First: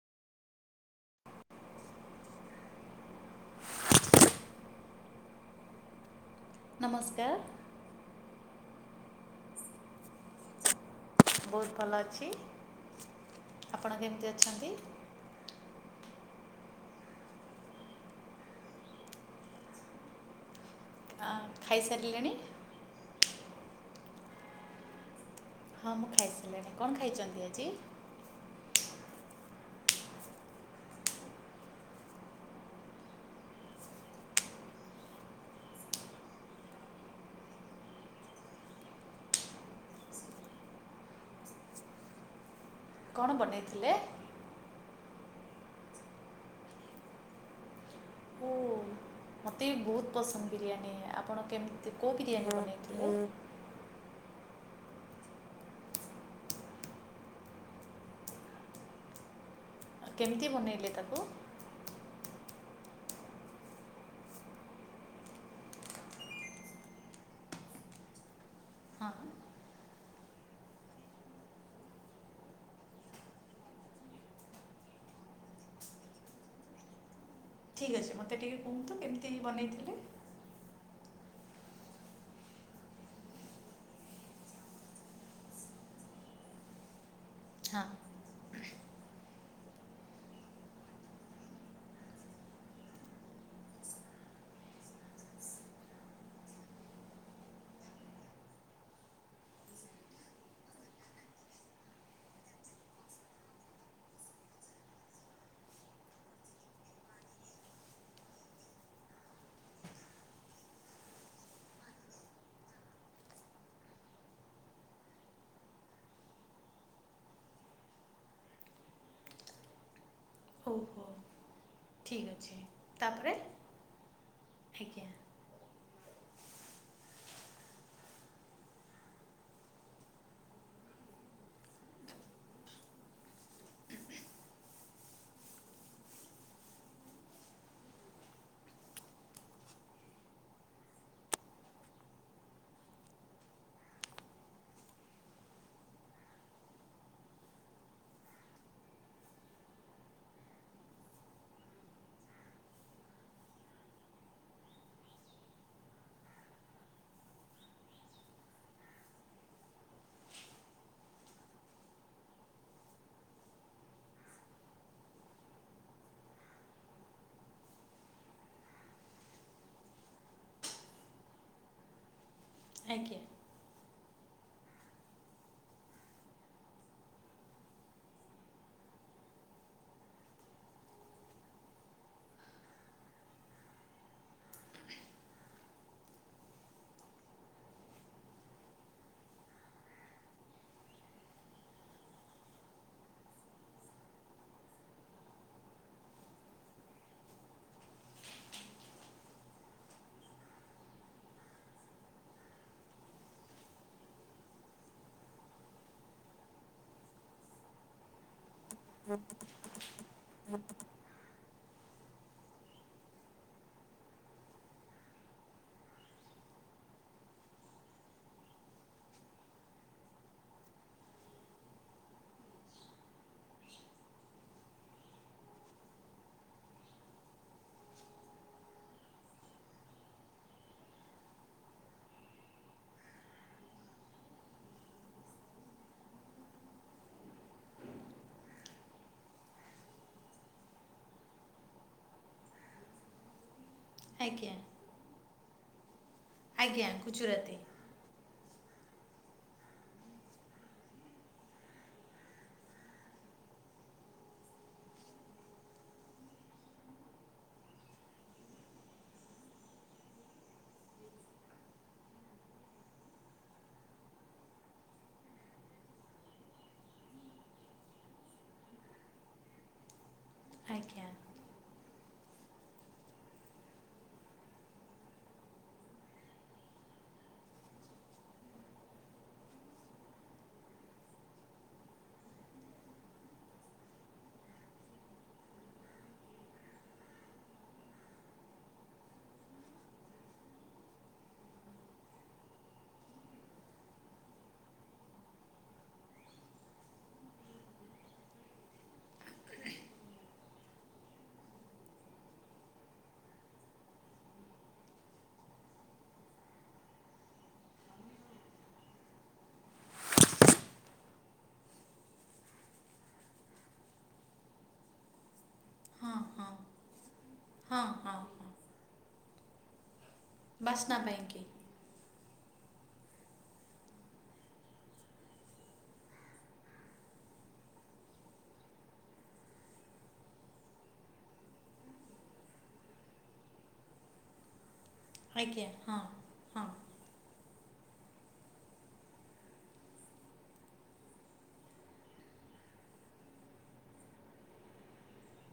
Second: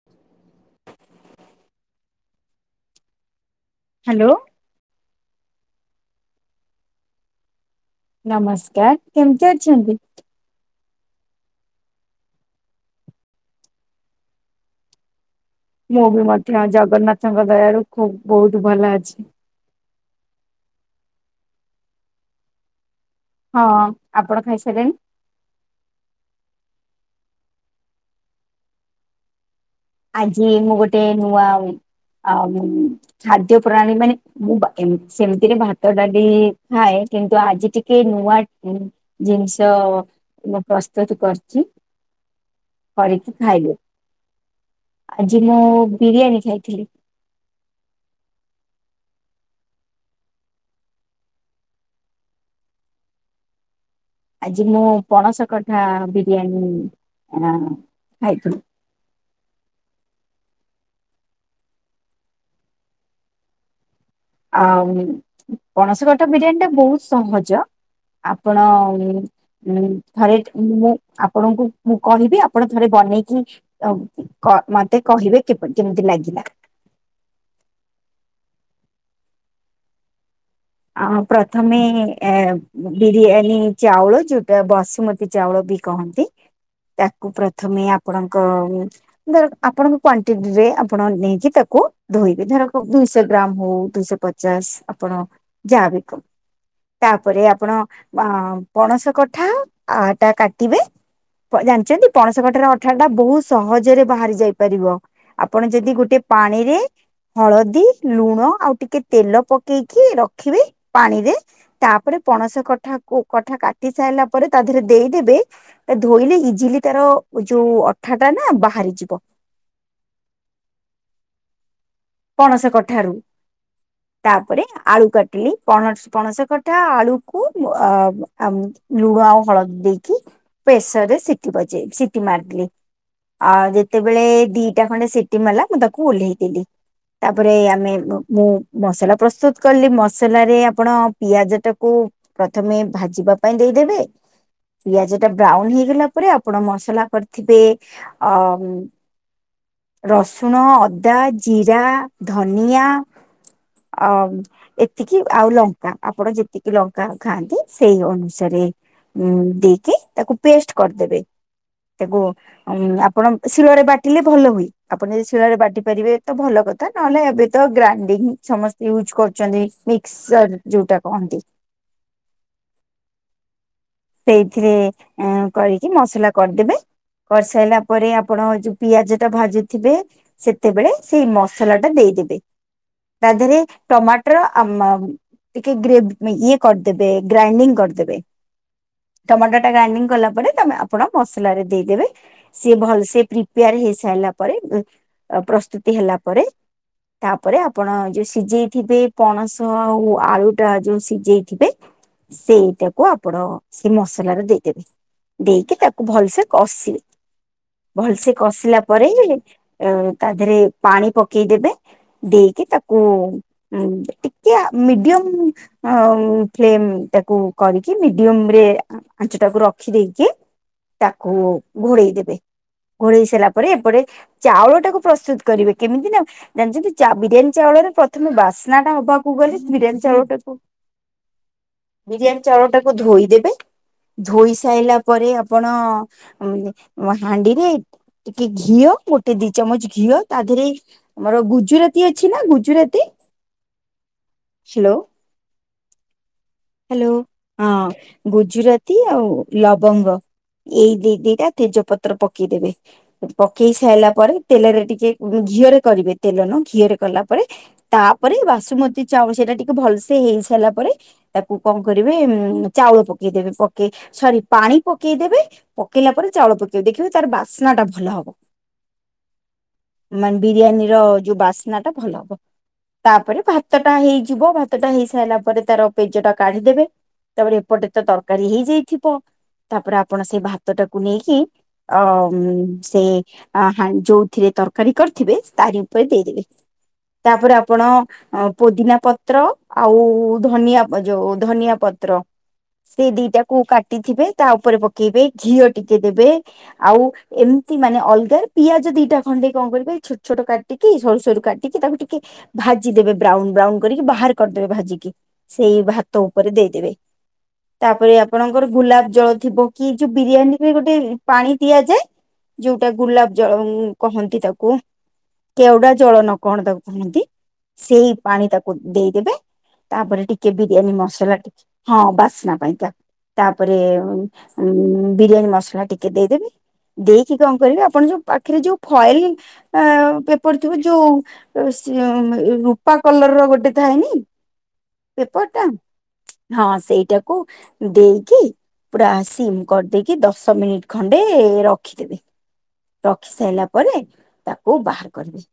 ଉଁହୁଁ ହ୍ୟାଲୋ। ନମସ୍କାର୍। ନମସ୍କାର୍। କେମତି ଅଛନ୍ତି? ବହୁତ୍ ଭଲ ଅଛି। ଆପଣ କେମିତି ଅଛନ୍ତି? ମୁଁ ବି ମଧ୍ୟ ଜଗନ୍ନାଥଙ୍କ ଦୟାରୁ ଖୁବ ବହୁତ୍ ଭଲ ଅଛି। ହଁ, ଖାଇସାରିଲେଣି? ହଁ ଆପଣ ଖାଇସାରିଲେଣି? ହଁ, ମୁଁ ଖାଇସାରିଲିଣି କଣ ଖାଇଛନ୍ତି ଆଜି? ଆଜି ମୁଁ ଗୋଟେ ନୂଆ ଆଉ ଖାଦ୍ୟ ପ୍ରଣାଳୀ ମାନେ ମୁଁ ଏମ୍ ସେମିତିରେ ଭାତ ଡାଲି ଖାଏ କିନ୍ତୁ ଆଜି ଟିକେ ନୂଆ ଜିନିଷ ମୁଁ ପ୍ରସ୍ତୁତ କରିଛି। କରିକି କଣ ଖାଇବେ। ବନେଇଥିଲେ? ଆଜି ମୁଁ ବିରିୟାନୀ ଖାଇଥିଲି। ହୁଁ। ମତେ ବି ବହୁତ ପସନ୍ଦ ବିରିୟାନୀ। ଆପଣ କେମିତି କୋଉ ବିରିୟାନୀ ବନେଇଥିଲେ? ଆଜି ମୁଁ ପଣସ କଠା ବିରିୟାନୀ ଖାଇଥିଲି। କେମିତି ବନେଇଲେ ତାକୁ? ଆଉ ପଣସ କଠା ବିରିୟାନୀ ଟା ବହୁତ ସହଜ। ଆପଣ ହଁ ଉଁ ଥରେ ମୁଁ ଆପଣଙ୍କୁ ମୁଁ କହିବି ଆପଣ ଥରେ ବନେଇକି ହ କ ମତେ କହିବେ କିପ୍ କେମିତି ଲାଗିଲା? ଠିକ୍ ଅଛି ମୋତେ ଟିକେ କୁହନ୍ତୁ କେମିତି ବନେଇଥିଲେ? ଆ ପ୍ରଥମେ ଏ ବିରିୟାନୀ ଚାଉଳ ଯୋଉଟା ବସୁମତୀ ଚାଉଳ ବି କହନ୍ତି ତାକୁ ପ୍ରଥମେ ହଁ ଆପଣଙ୍କ ଧର ଆପଣଙ୍କ କ୍ୱାଣ୍ଟିଟିରେ ଆପଣ ନେଇକି ତାକୁ ଧୋଇବେ ଧରକ ଦୁଇଶହ ଗ୍ରାମ ହଉ ଦୁଇଶହ ପଚ ଚାଶ୍ ଆପଣ ଜାହାବି କ୍ ତାପରେ ଆପଣ ଆ ପଣସ କଠାଟା କାଟିବେ। ପ ଜାଣିଛନ୍ତି ପଣସ କଠାର ଅଠାଟା ବହୁତ ସହଜରେ ବାହାରି ଯାଇ ପାରିବ। ଆପଣ ଯଦି ଗୋଟେ ପାଣିରେ ହଳଦୀ ଲୁଣ ଆଉ ଟିକେ ତେଲ ପକେଇକି ରଖିବେ ପାଣିରେ। ତାପରେ ପଣସ କଠାକୁ କଠା କାଟି ସାରିଲା ପରେ ତା ଦେହରେ ଦେଇଦେବେ। ଧୋଇଲେ ଇଜିଲି ତାର ଯୋଉ ଅଠା ଟା ନା ବାହାରି ଯିବ। ହଉ ହଉ। ଠିକ୍ ଅଛି ପଣସ କଠାରୁ ତାପରେ ତାପରେ ଆଳୁ ଆଜ୍ଞା କାଟି କି ପଣ ପଣସ କଠା ଆଳୁକୁ ଆ ଆମ୍ ଲୁଣ ଆଉ ହଳଦୀ ଦେଇକି ପ୍ରେସର ରେ ସିଟି ବଜେଇ ସିଟି ମାରିିଲି। ଆଉ ଯେତେବେଳେ ଦିଟା ଖଣ୍ଡେ ସିଟି ମାରିଲା ମୁଁ ତାକୁ ଓହ୍ଲେଇଦେଲି। ତାପରେ ଆମେ ମୁଁ ମସଲା ପ୍ରସ୍ତୁତ କଲି ମସଲାରେ ଆପଣ ପିଆଜ ଟାକୁ ପ୍ରଥମେ ଭାଜିବା ପାଇଁ ଦେଇଦେବେ। ପିଆଜ ଟା ବ୍ରାଉନ ହେଇଗଲା ପରେ ଆପଣ ମସଲା କରିଥିବେ ଅ ରସୁଣ ଅଦା ଜିରା ଧନିଆ। ଆ ଏତିକି ଆଉ ଲଙ୍କା, ଆପଣ ଯେତିକି ଲଙ୍କା ଖାଆନ୍ତି ସେଇ ଅନୁସାରେ ଉଁ ଦେଇକି ତାକୁ ପେଷ୍ଟ କରିଦେବେ। ତାକୁ ଆପଣ ଶିଳ ରେ ବାଟିଲେ ଭଲ ହୁଏ। ଆପଣ ଯଦି ଶିଳ ରେ ବାଟି ପାରିବେ ତ ଭଲ କଥା ନହେଲେ ଏବେ ତ ଗ୍ରାଇଣ୍ଡିଙ୍ଗ ସମସ୍ତେ ୟୁଜ୍ କରୁଛନ୍ତି। ମିକ୍ସର ଯୋଉଟା କହନ୍ତି। ଆଜ୍ଞା। ସେଇଥିରେ କରିକି ମସଲା କରିଦେବେ। କରିସାରଲା ପରେ ଆପଣ ଯୋଉ ପିଆଜ ଟା ଭାଜୁଥିବେ ସେତେବେଳେ ସେଇ ମସଲା ଟା ଦେଇଦେବେ। ତା ଦେହରେ ଟମାଟର ଆମ୍ ଆମ ଟିକେ ଗ୍ରେ ଇଏ କରିଦେବେ ଗ୍ରାଇଣ୍ଡିଙ୍ଗ କରିଦେବେ। ଟମାଟୋ ଟା ଗ୍ରାଇଣ୍ଡିଙ୍ଗ କଲା ପରେ ତମେ ଆପଣ ମସଲାରେ ଦେଇଦେବେ। ସିଏ ଭଲ ସେ ପ୍ରିପେୟାର ହେଇ ସାରିଲା ପରେ ପ୍ରସ୍ତୁତି ହେଲା ପରେ ତାପରେ ଆପଣ ଯୋଉ ସିଝେଇଥିବେ ପଣସ ଆଉ ଆଳୁ ଟା ଯୋଉ ସିଝେଇଥିବେ ସେଇଟାକୁ ଆପଣ ସେ ମସଲାରେ ଦେଇଦେବେ, ଦେଇକି ତାକୁ ଭଲସେ କଷିବେ। ଭଲସେ କଷିଲା ପରେ ତା ଦେହରେ ପାଣି ପକେଇଦେବେ। ଦେଇକି ତାକୁ ହଁ ଟିକେ ମିଡିୟମ ଫ୍ଲେମ୍ ଟାକୁ କରିକି ମିଡିୟମ ଆଞ୍ଚ ଟାକୁ ରଖି ଦେଇକି ତାକୁ ଘୋଡେଇ ଦେବେ। ଘୋଳେଇ ସାରିଲା ପରେ ଏପଟେ ଚାଉଳ ଟାକୁ ପ୍ରସ୍ତୁତ କରିବେ କେମିତି ନା ଜାଣିିଛନ୍ତି ଚା ବିରିୟାନୀ ଚାଉଳରେ ପ୍ରଥମେ ବାସ୍ନା ଟା ହବାକୁ ଗଲେ, ବିରିୟାନୀ ଚାଉଳ ଟାକୁ ବିରିଆନି ଚାଉଳଟାକୁ ଧୋଇ ଦେବେ ଧୋଇ ସାଇଲା ପରେ ଆପଣ ହାଣ୍ଡିରେ ଟିକେ ଘିଅ ଗୋଟେ ଦି ଚାମଚ ଘିଅ ତା ଦେହରେ ଆମର ଗୁଜୁରାତି ଅଛି ନା ଗୁଜୁରାତି ଆଜ୍ଞା ହ୍ୟାଲୋ ଆଜ୍ଞା ହ୍ୟାଲୋ। ଗୁଜୁରାତି ହଁ, ଗୁଜୁରାତି ଆଉ ଲବଙ୍ଗ। ଏଇ ଦି ଦିଟା ତେଜ ପତ୍ର ପକେଇଦେବେ। ପକେଇ ସାଇଲା ପରେ ତେଲରେ ଟିକେ ଘିଅରେ କରିବେ। ତେଲ ନୁହ ଘିଅରେ କଲା ପରେ ତାପରେ ବାସୁମତୀ ଚାଉଳ, ସେଇଟା ଟିକେ ଭଲସେ ହେଇ ସାରିଲା ପରେ ତାକୁ କଣ କରିବେ ଚାଉଳ ପକେଇଦବେ ପକେଇ ସରି ପାଣି ପକେଇଦବେ ପକେଇଲା ପରେ ଚାଉଳ ପକେଇବ ଦେଖିବେ ତାର ବାସ୍ନା ଟା ଭଲ ହବ। ମାନେ ବିରିୟାନୀର ଆଜ୍ଞା ଯୋଉ ବାସ୍ନାଟା ଭଲ ହବ। ତାପରେ ଭାତ ଟା ହେଇଯିବ ଭାତ ଟା ହେଇ ସାରିଲା ପରେ ତାର ପେଜଟା କାଢିଦେବେ ତାପରେ ଏପଟେ ତ ତରକାରୀ ହେଇଯାଇଥିବ। ତାପରେ ଆପଣ ସେଇ ଭାତ ଟାକୁ ନେଇକି ଅ ସେ ଆ ହା ଯୋଉଥିରେ ତରକାରୀ କରିଥିବେ ତାରି ଉପରେ ଦେଇଦେବେ। ତାପରେ ଆପଣ ପୋଦିନା ପତ୍ର ଆଉ ଧନିଆ ଯୋଉ ଧନିଆ ପତ୍ର ସେ ଦିଟାକୁ କାଟିଥିବେ ତା ଉପରେ ପକେଇବେ ଘିଅ ଟିକେ ଦେବେ ଆଉ ଏମିତି ମାନେ ଅଲଗା ପିଆଜ ଦିଟା ଖଣ୍ଡେଇ କଣ କରିବେ, ଛୋଟ ଛୋଟ କାଟିକି ସରୁ ସରୁ କାଟିକି ତାକୁ ଟିକେ ଭାଜି ଦେବେ ବ୍ରାଉନ ବ୍ରାଉନ କରିକି ବାହାର କରିଦେବେ ଭାଜିିକି ସେଇ ଭାତ ଉପରେ ଦେଇଦେବେ। ତାପରେ ଆପଣଙ୍କର ଗୋଲାପ ଜଳ ଥିବ କି ଯୋଉ ବିରିୟାନୀ ରେ ଗୋଟେ ପାଣି ଦିଆଯାଏ। ଯୋଉଟା ଗୁଲାପ ଜଳ କହନ୍ତି ତାକୁ କେଉଡା ଜଳ ହଁ ନ ହଁ କଣ ତାକୁ କୁହନ୍ତି ହଁ ସେଇ ହଁ ପାଣି ହଁ ତାକୁ ଦେଇଦେବେ ତାପରେ ଟିକେ କେ ବିରିୟାନୀ ବାସ୍ନା ମସଲା ପାଇଁକି ଟିକେ ହଁ ବାସ୍ନା ପାଇଁ ତା ତାପରେ ଉ ବିରିୟାନୀ ମସଲା ଟିକେ ଦେଇଦେବି। ଦେଇକି କଣ କରିବେ ଆପଣ ଯୋଉ ପାଖରେ ଯୋଉ ଫଏଲ ଆ ପେପର ଥିବ ଯୋଉ ରୂପା କଲର ର ଗୋଟେ ଥାଏନି? ପେପର୍ ଟା, ଆଜ୍ଞା ହଁ ହଁ ସେଇଟାକୁ ଦେଇକି ପୁରା ସିମ୍ କରିଦେଇକି ଦଶ ମିନିଟ ଖଣ୍ଡେ ରଖିଦେବେ। ରଖି ସାରିଲା ପରେ ତାକୁ ବାହାର କରିବେ।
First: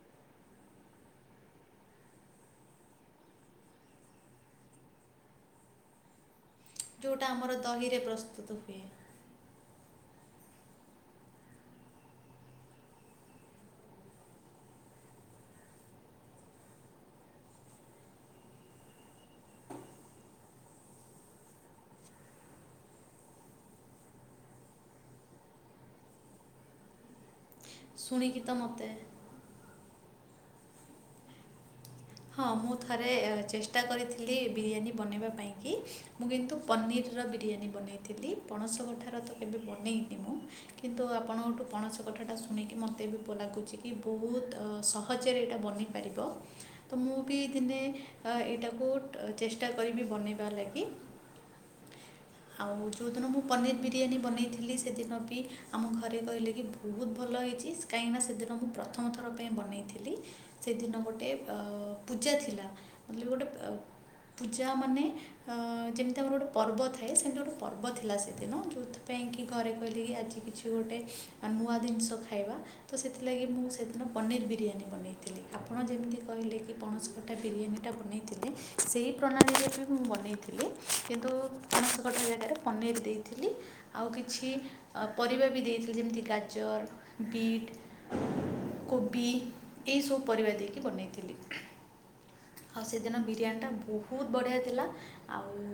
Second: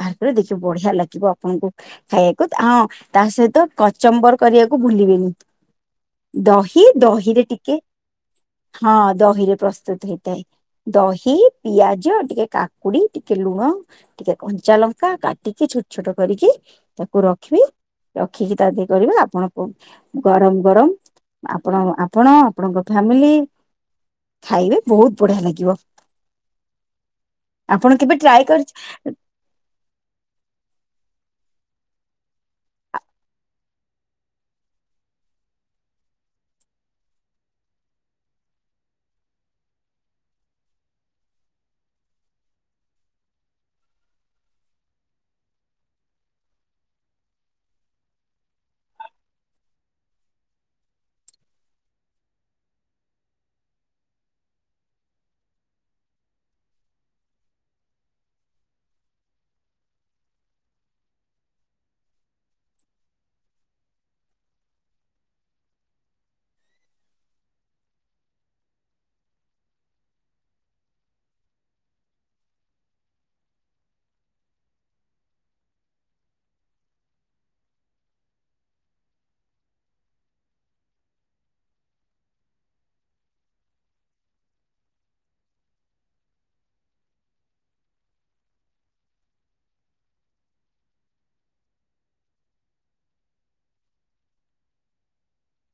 ବାହାର କରି ଦେଖିବ ବଢିଆ ଲାଗିବ ଆପଣଙ୍କୁ ଖାଇବାକୁ। ହଁ, ତା ସହିତ କଚମ୍ବର କରିବାକୁ ଭୁଲିବେନି। ଦହି ଯେଉଁଟା ଦହିରେ ଆମର ଟିକେ, ଦହିରେ ପ୍ରସ୍ତୁତ ହୁଏ ହଁ ଦହିରେ ପ୍ରସ୍ତୁତ ହେଇଥାଏ। ଦହି, ପିଆଜ, ଟିକେ କାକୁଡି, ଟିକେ ଲୁଣ ଟିକେ କଞ୍ଚା ଲଙ୍କା କାଟିକି ଛୋଟ ଛୋଟ କରିକି ତାକୁ ରଖିବି। ଆଖି ତା ଦେଇ କରିବେ ଆପଣଙ୍କୁ ଗରମ ଗରମ ଆପଣ ଆପଣ ଆପଣଙ୍କ ଫ୍ୟାମିଲି ଖାଇବେ ବହୁତ ବଢିଆ ଲାଗିବ। ଆପଣ କେବେ ଶୁଣିକି ଟ୍ରାଏ ତ କରି ମୋତେ ହଁ, ମୁଁ ଥରେ ଚେଷ୍ଟା କରିଥିଲି ବିରିୟାନୀ ବନେଇବା ପାଇଁକି। ମୁଁ କିନ୍ତୁ ପନିରର ବିରିୟାନୀ ବନେଇଥିଲି। ପଣସ କଠାର ତ କେବେ ବନେଇନି ମୁଁ କିନ୍ତୁ ଆପଣଙ୍କଠୁ ପଣସ କଥାଟା ଶୁଣିକି ମୋତେ ବି ଲାଗୁଛି କି ବହୁତ ସହଜରେ ଏଇଟା ବନେଇ ପାରିବ। ତ ମୁଁ ବି ଦିନେ ଏଇଟାକୁ ଟା ଚେଷ୍ଟା କରିବି ବନାଇବା ଲାଗି। [inaudible] ଆଉ ଯୋଉଦିନ ମୁଁ ପନିର୍ ବିରିୟାନୀ ବନେଇଥିଲି ସେଦିନ ବି ଆମ ଘରେ କହିଲେ କି ବହୁତ ଭଲ ହେଇଛି କାହିଁକିନା ସେଦିନ ମୁଁ ପ୍ରଥମଥର ପାଇଁ ବନେଇଥିଲି। ସେଦିନ ଗୋଟେ ତ ପୂଜା ଥିଲା। କହିଲି ଗୋଟେ ପୂଜା ମାନେ ଆଁ ଯେମିତି ଆମର ଗୋଟେ ପର୍ବ ଥାଏ ସେମିତି ଗୋଟେ ପର୍ବ ଥିଲା ସେଦିନ। ଯୋଉ ଯାଉଥି ପାଇଁକି ଘରେ କହିଲେ କି ଆଜି କିଛି ଗୋଟେ ନୂଆ ଜିନିଷ ଖାଇବା। ତ ସେଥିଲାଗି ମୁଁ ସେଦିନ ପନିର୍ ବିରିୟାନୀ ବନେଇଥିଲି। ଆପଣ ଯେମିତି କହିଲେ କି ପଣସକଠା ବିରିୟାନୀଟା ବନେଇଥିଲେ। ସେହି ପ୍ରଣାଳୀରେ ବି ମୁଁ ବନେଇଥିଲି, କିନ୍ତୁ ପଣସ କଠା ଜାଗାରେ ପନିର୍ ଦେଇଥିଲି। ଆଉ କିଛି ପରିବା ବି ଦେଇଥିଲି ଯେମିତି ଗାଜର, ବିଟ୍ କୋବି ଏଇସବୁ ପରିବା ଦେଇକି ବନେଇଥିଲି। [inaudible] ଆଉ ସେଦିନ ବିରିୟାନୀଟା ବହୁତ ବଢିଆ ଥିଲା। ଆଉ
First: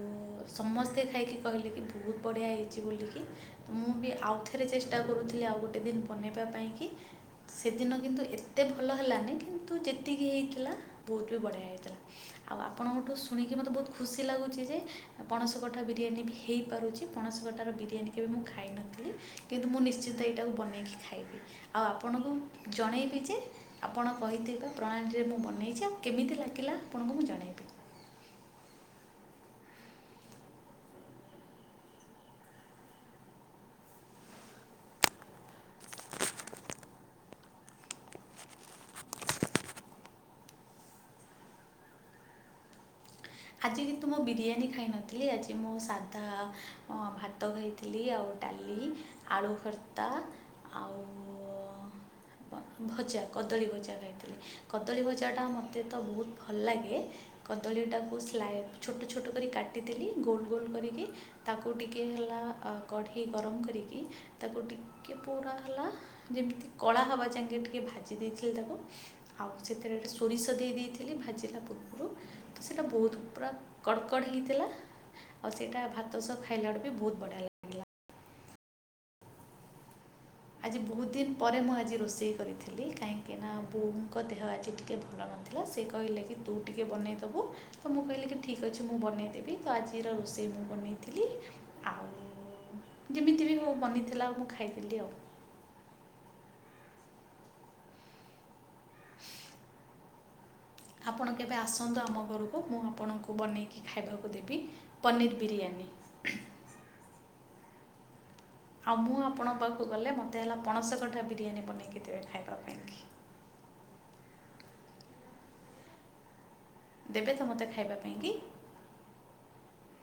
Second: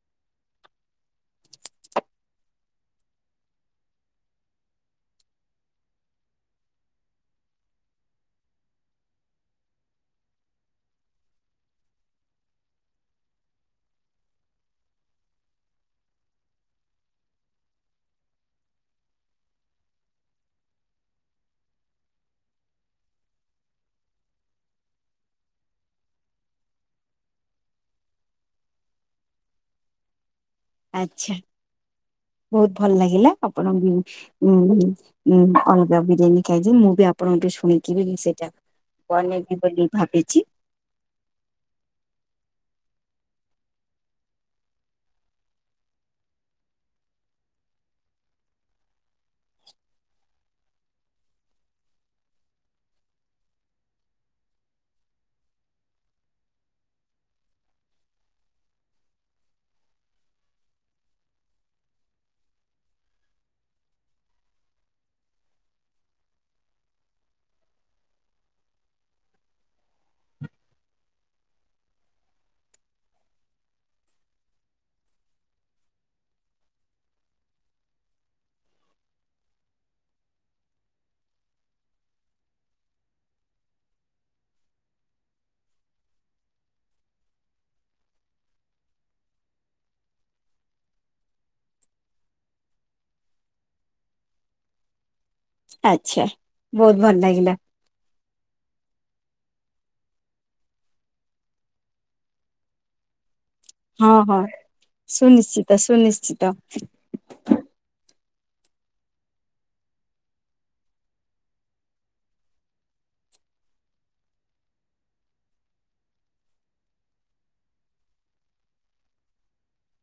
ସମସ୍ତେ ଖାଇକି କହିଲେ କି ବହୁତ୍ ବଢିଆ ହେଇଛି ବୋଲିକି। ମୁଁ ବି ଆଉଥରେ ଚେଷ୍ଟା କରୁଥିଲି, ଆଉ ଗୋଟେ ଦିନ ବନେଇବା ପାଇଁ କି ସେଦିନ କିନ୍ତୁ ଏତେ ଭଲ ହେଲାନି, କିନ୍ତୁ ଯେତିକି ହେଇଥିଲା ବହୁତ୍ ବି ବଢ଼ିଆ ହେଇଥିଲା। ଆଉ ଆପଣଙ୍କଠୁ ଶୁଣିକି ମୋତେ ବହୁତ୍ ଖୁସି ଲାଗୁଛି ଯେ, ପଣସ କଠା ବିରିୟାନୀ ବି ହେଇପାରୁଛି ପଣସ କଠାର ବିରିୟାନୀ କେବେ ମୁଁ ଖାଇନଥିଲି, କିନ୍ତୁ ମୁଁ ନିଶ୍ଚିତ ଏଇଟାକୁ ବନେଇକି ଖାଇବି। ଆଉ ଆପଣଙ୍କୁ ଜଣେଇବି ଯେ ଆପଣ କହିଥିବା ପ୍ରଣାଳୀରେ ମୁଁ ବନେଇଛି, ଆଉ କେମିତି ଲାଗିଲା ଆପଣଙ୍କୁ ମୁଁ ଜଣାଇବି। ଆଛା। ବହୁତ୍ ଭଲ୍ ଲାଗିଲା ଆପଣ ଙ୍କୁ ବି ମୁ ବି ମୁ ଅଲଗା ବିରିୟାନୀ ଖାଇଛି ମୁଁ ବି ଆପଣଙ୍କଠୁ ଶୁଣିକିବି କି ସେଇଟା ବନେଇବି ବୋଲି ଭାବିଛି। ଆଜି କିନ୍ତୁ ମୁଁ ବିରିୟାନୀ ଖାଇନଥିଲି ଆଜି ମୁଁ ସାଧା ଓଁ ଭାତ ଖାଇଥି ଲି ଆଉ ଡାଲି, ଆଳୁ ଭର୍ତ୍ତା ଆଉ ଆପଣ ଭଜା କଦଳୀ ଭଜା ଖାଇଥିଲି କଦଳୀ ଭଜାଟା ମତେ ତ ବହୁତ୍ ଭଲ ଲାଗେ କଦଳୀ ଟାକୁ ସ୍ଲାାଏ ଛୋଟ ଛୋଟ କରି କାଟିଥିଲି ଗୋଲ୍ ଗୋଲ୍ କରିକି ତାକୁ ଟିକେ ହେଲା ଅ ଗଢି ଗରମ କରିକି ତାକୁ ଟିକେ ପଡ଼ା ହେଲା ଯେମିତି କଳା ହବା ଜାକେ ଟିକେ ଭାଜି ଦେଇଥିଲି ତାକୁ ଆଉ ସେଥିରେ ସୋରିଷ ଦେଇ ଦେଇଥିଲି ଭାଜିଲା ପୂର୍ବରୁ ତ ସେଇଟା ବହୁତ୍ ପୁରା କଡ଼କଡ଼ ହେଇଥିଲା ଆଉ ସେଇଟା ଭାତ ସହ ଖାଇଲାବେଳେ ବି ବହୁତ ବଢ଼ିଆ ଲା ଆଜି ବହୁତ ଦିନ୍ ପରେ ମୁଁ ଆଜି ରୋଷେଇ କରିଥିଲି କାହିଁକିନା ବୋହୁ ଙ୍କ ଦେହ ଆଜି ଟିକେ ଭଲ ନଥି ଲେ ସେ କହିଲେ କି ତୁ ଟିକେ ବନେଇଦବୁ ତ ମୁଁ କହିଲି କି ଠିକ୍ ଅଛି ମୁଁ ବନେଇଦେବି ତ ଆଜିର ରୋଷେଇ ମୁଁ ବନେଇଥିଲି ଆଉ ଯେମିତି ବି ହଉ ବନିଥିଲା ଆଉ ମୁଁ ଖାଇଥିଲି ଆଉ ଆଛା ବହୁତ୍ ଭଲ୍ ଲାଗିଲା ଆପଣ କେବେ ଆସନ୍ତୁ ଆମ ଘରକୁ ମୁଁ ଆପଣଙ୍କୁ ବନେଇକି ଖାଏବାକୁ ଦେବି ପନିର୍ ବିରିୟାନୀ। ନିଶ୍ଚିତ ସେଇଟି ଆଉ ମୁଁ ଆପଣଙ୍କ ପାକୁ ଗଲେ ମୋତେ ହେଲା ପଣସ କଠା ବିରିୟାନୀ ବନେଇକି ଦେବେ ଖାଇବା ପାଇଁକି ଦେବେ ତ ମୋତେ ଖାଇବା ପାଇଁକି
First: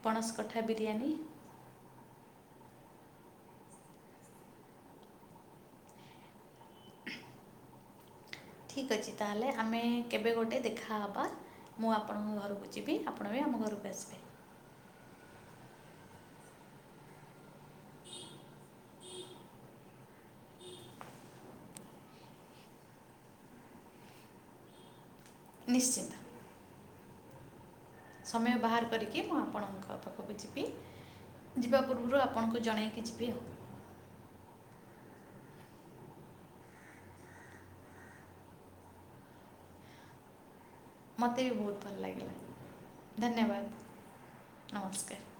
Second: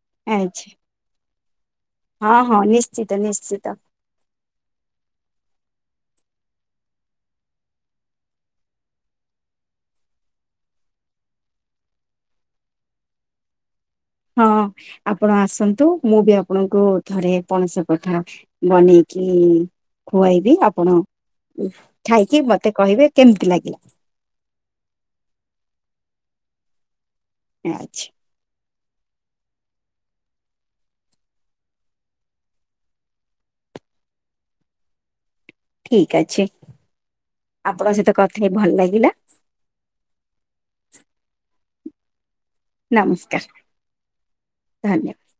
ପଣସ୍ କଠା ଆଚ୍ଛା ବିରିୟାନୀ ହଁ ହଁ ନିଶ୍ଚିତ ନିଶ୍ଚିତ ଉଁହ ଠିକ୍ ଅଛି ତାଲେ ଆମେ କେବେ ଗୋଟେ ଦେଖାହବା ମୁଁ ଆପଣଙ୍ଗ ଘରକୁ ଯିବି ଆପଣ ବି ଆମ ଘରକୁ ଆସିବେ ହଁ ଆପଣ ଆସନ୍ତୁ ମୁଁ ବି ଆପଣଙ୍କୁ ଥରେ ପଣସ କଠା ବନେଇକି ଖୁଆଇବି ଆପଣ ଉଁ ଖାଇକି ମତେ କହିବେ କେମିତି ଲାଗିଲା ନିଶ୍ଚିନ୍ତ ହଁ ଅଛି। ସମୟ ବାହାର୍ କରିକି ମୁଁ ଆପଣଙ୍କ ପାଖକୁ ଯିବି ଯିବା ପୂର୍ବରୁ ଆପଣଙ୍କୁ ଜଣେଇକି ଯିବି ଆଉ ଠିକ୍ ଅଛି ଆପଣଙ୍ଗ ସହିତ କଥା ହେଇ ଭଲ୍ ଲାଗିଲା ମୋତେ ବି ବହୁତ୍ ଭଲ୍ ଲାଗିଲା ନମସ୍କାର ଧନ୍ୟବାଦ ଧନ୍ୟବାଦ। ନମସ୍କାର